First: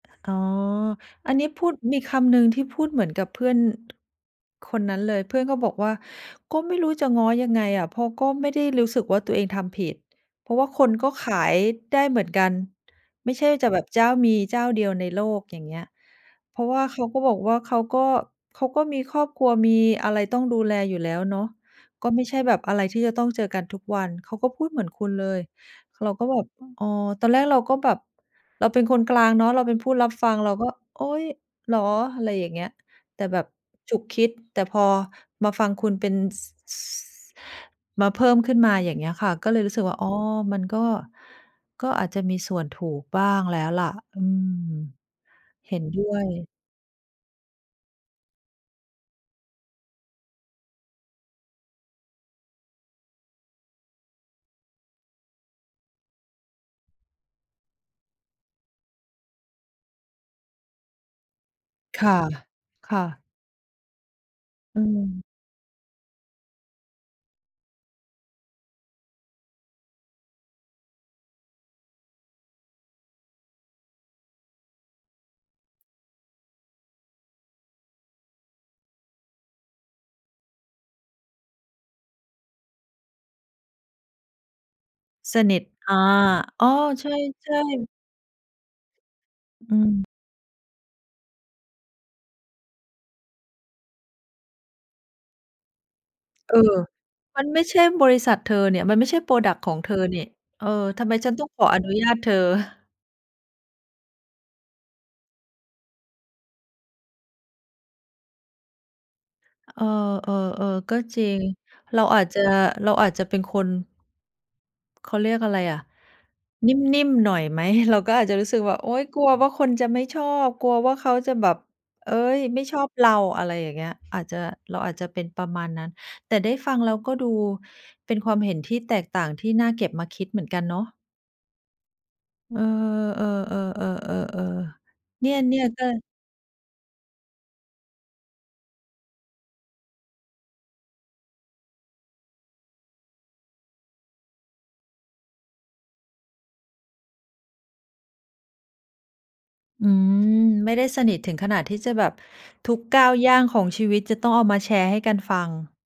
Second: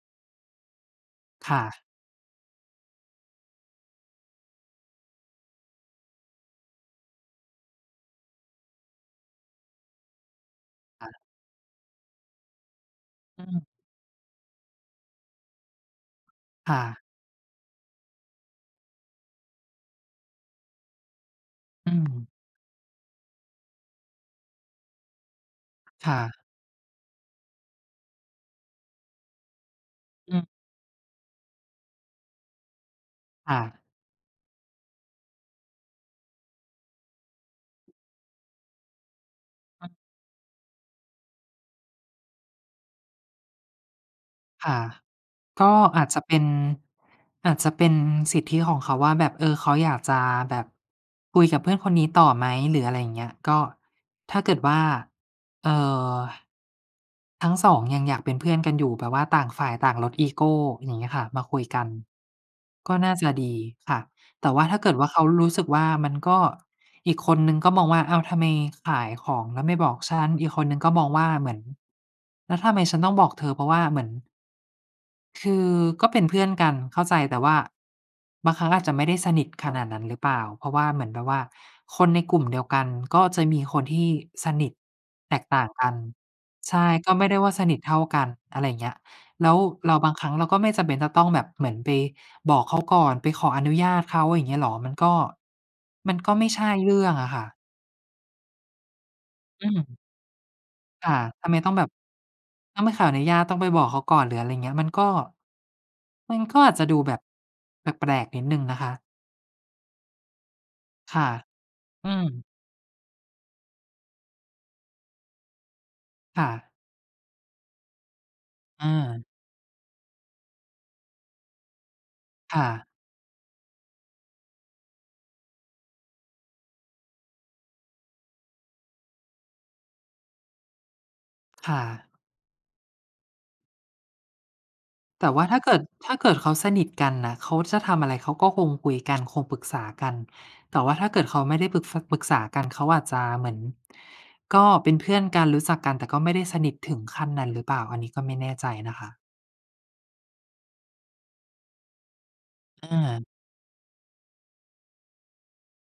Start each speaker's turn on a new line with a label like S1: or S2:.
S1: อ๋อ อันนี้
S2: ค่
S1: พูด
S2: ะ
S1: มีคำหนึ่งที่พูดเหมือนกับเพื่อน คนนั้นเลย เพื่อนก็บอกว่า ก็ไม่รู้จะง้อยังไงอะ เพราะก็ไม่ได้รู้สึกว่า ตัวเองทำผิด เพราะว่าคน
S2: ค
S1: ก็
S2: ่ะ
S1: ขายได้เหมือนกัน ไม่
S2: อื
S1: ใช่
S2: อ
S1: จะแบบเจ้า มีเจ้าเดียวในโลก อย่างเงี้ย เพราะ
S2: ค
S1: ว
S2: ่
S1: ่าเข
S2: ะ
S1: าก็บอกว่าเขาก็ เขาก็มีครอบครัวมีอะไรต้องดูแลอยู่แล้วเนาะ
S2: อื
S1: ก็ไม
S2: ม
S1: ่ใช่แบบอะไรที่จะต้องเจอกันทุกวัน เขาก็พูดเหมือนคุณเลย เ
S2: ค
S1: รา
S2: ่
S1: ก็
S2: ะ
S1: แบบ อ๋อ ตอนแรกเราก็แบบเราเป็นคนกลางเนาะ เราเป็นผู้รับฟ
S2: อ
S1: ัง
S2: ือ
S1: เราก็ โอ๊ย เหรอ อะไรอย่างเงี้ย แต่แบบ
S2: ค่ะ
S1: ฉุกคิด แต่พอมาฟังคุณเป็น ส มาเพิ่มขึ้นมา อย่างเงี้ยค่ะ ก็เลยรู้สึกว่า อ๋อ มันก็ ก็อาจจะมีส่วนถูกบ้างแล้วล่ะ อืม
S2: ค่ะ ก
S1: เ
S2: ็
S1: ห็นด
S2: อ
S1: ้
S2: าจจ
S1: ว
S2: ะเป็น
S1: ย
S2: อาจจะเป็นสิทธิของเขาว่าแบบ เอ่อ เขาอยากจะแบบคุยกับเพื่อนคนนี้ต่อไหม หรืออะไรอย่างเงี้ย ก็ถ้าเกิดว่า เอ่อ ทั้ง 2 ยังอยากเป็นเพื่อนกันอยู่แบบว่าต่างฝ่ายต่างลดอีโก อย่างเงี้ยค่ะ มาคุยกัน
S1: ค่ะ ค
S2: ก็
S1: ่
S2: น่า
S1: ะ
S2: จะดีค่ะ แต่ว่าถ้
S1: อ
S2: าเกิดว่าเข
S1: ืม
S2: ารู้สึกว่า มันก็ อีกคนหนึ่งก็มองว่า อ้าวทำไมขายของแล้วไม่บอกฉัน อีกคนนึงก็มองว่าเหมือน แล้วทำไมฉันต้องบอกเธอ เพราะว่าเหมือน คือก็เป็นเพื่อนกันเข้าใจ แต่ว่า บางครั้งอาจจะไม่ได้สนิทขนาดนั้นหรือเปล่า เพราะว่าเหมือนแบบว่าคนในกลุ่มเดียวกัน ก็จะมีคนที่สนิทแต
S1: ส
S2: ก
S1: น
S2: ต
S1: ิ
S2: ่
S1: ท
S2: างกั
S1: อ
S2: น
S1: า อ๋อ
S2: ใช่
S1: ใ
S2: ก็ไม่ได้ว
S1: ช
S2: ่า
S1: ่
S2: สนิท
S1: ๆ
S2: เท่ากัน อะไรเงี้ย แล้ว
S1: อ
S2: เรา
S1: ืม
S2: บางครั้งเราก็ไม่จำเป็นจะต้องแบบเหมือนไปบอกเขาก่อนไปขออนุญาตเขา อย่างเงี้ยเหรอ? มันก็ มันก็ไม่
S1: เอ
S2: ใ
S1: อ
S2: ช่เรื่องอะค
S1: ม
S2: ่
S1: ัน
S2: ะ
S1: ไม่ใช่บริษัทเธอเนี่ย มันไม่ใช่ พรอดักต
S2: อ
S1: ์
S2: ื
S1: ของเธอ
S2: ม
S1: เนี่ย เออ ทำ
S2: ค
S1: ไม
S2: ่ะ
S1: ฉันต
S2: ท
S1: ้อ
S2: ำ
S1: ง
S2: ไม
S1: ขอ
S2: ต้อง
S1: อ
S2: แบ
S1: น
S2: บ
S1: ุญาตเธอ?
S2: ต้องไปขออนุญาต ต้องไปบอกเขาก่อนหรือ อะไรอย่างเงี้ย มันก็ มันก็อาจจะดูแบบ แปลก ๆ นิดหนึ่งนะคะ
S1: เออ ๆ ๆ ก็
S2: ค
S1: จ
S2: ่
S1: ร
S2: ะ
S1: ิง เรา
S2: อื
S1: อา
S2: ม
S1: จจะ เราอาจจะเป็นคน เขาเรียกอะไรอะ
S2: ค่ะ
S1: นิ่ม ๆ หน่อยไหม? เราก็อาจจะรู้สึกว่า โอ๊ย กล
S2: เออ
S1: ัวว่าคนจะไม่ชอบ กลัวว่าเขาจะแบบ เฮ้ย
S2: ค
S1: ไม
S2: ่
S1: ่ชอ
S2: ะ
S1: บเรา อะไรอย่างเงี้ย อาจจะ เราอาจจะเป็นประมาณนั้น แต่ได้ฟังแล้วก็ดูเป็นความเห็นที่แตกต่างที่น่าเก็บมาคิดเหมือนกันเนาะ
S2: ค่ะ
S1: เออ ๆ ๆ ๆ ๆ ๆ เ
S2: แต
S1: น
S2: ่ว่าถ้
S1: ี
S2: า
S1: ่ย
S2: เกิ
S1: ๆ ก
S2: ด
S1: ็
S2: ถ้าเกิดเขาสนิทกันน่ะ เขาจะทำอะไรเขาก็คงคุยกันคงปรึกษากัน แต่ว่าถ้า เกิดเขาไม่ได้ปรึก ษ ปรึกษากันเขาอาจจะเหมือน ก็เป็นเพื่อนกันรู้จักกัน แต่ก็ไม่ได้สนิทถึงขั้นนั้นหรือเปล่า? อันนี้ก็ไม่แน่ใจนะคะ
S1: อืม ไม่ได้สนิทถึงขนาดที่จะแบบทุก
S2: เ
S1: ก้าว
S2: ออ
S1: ย่างของชีวิตจะต้องเอามาแชร์ให้กันฟัง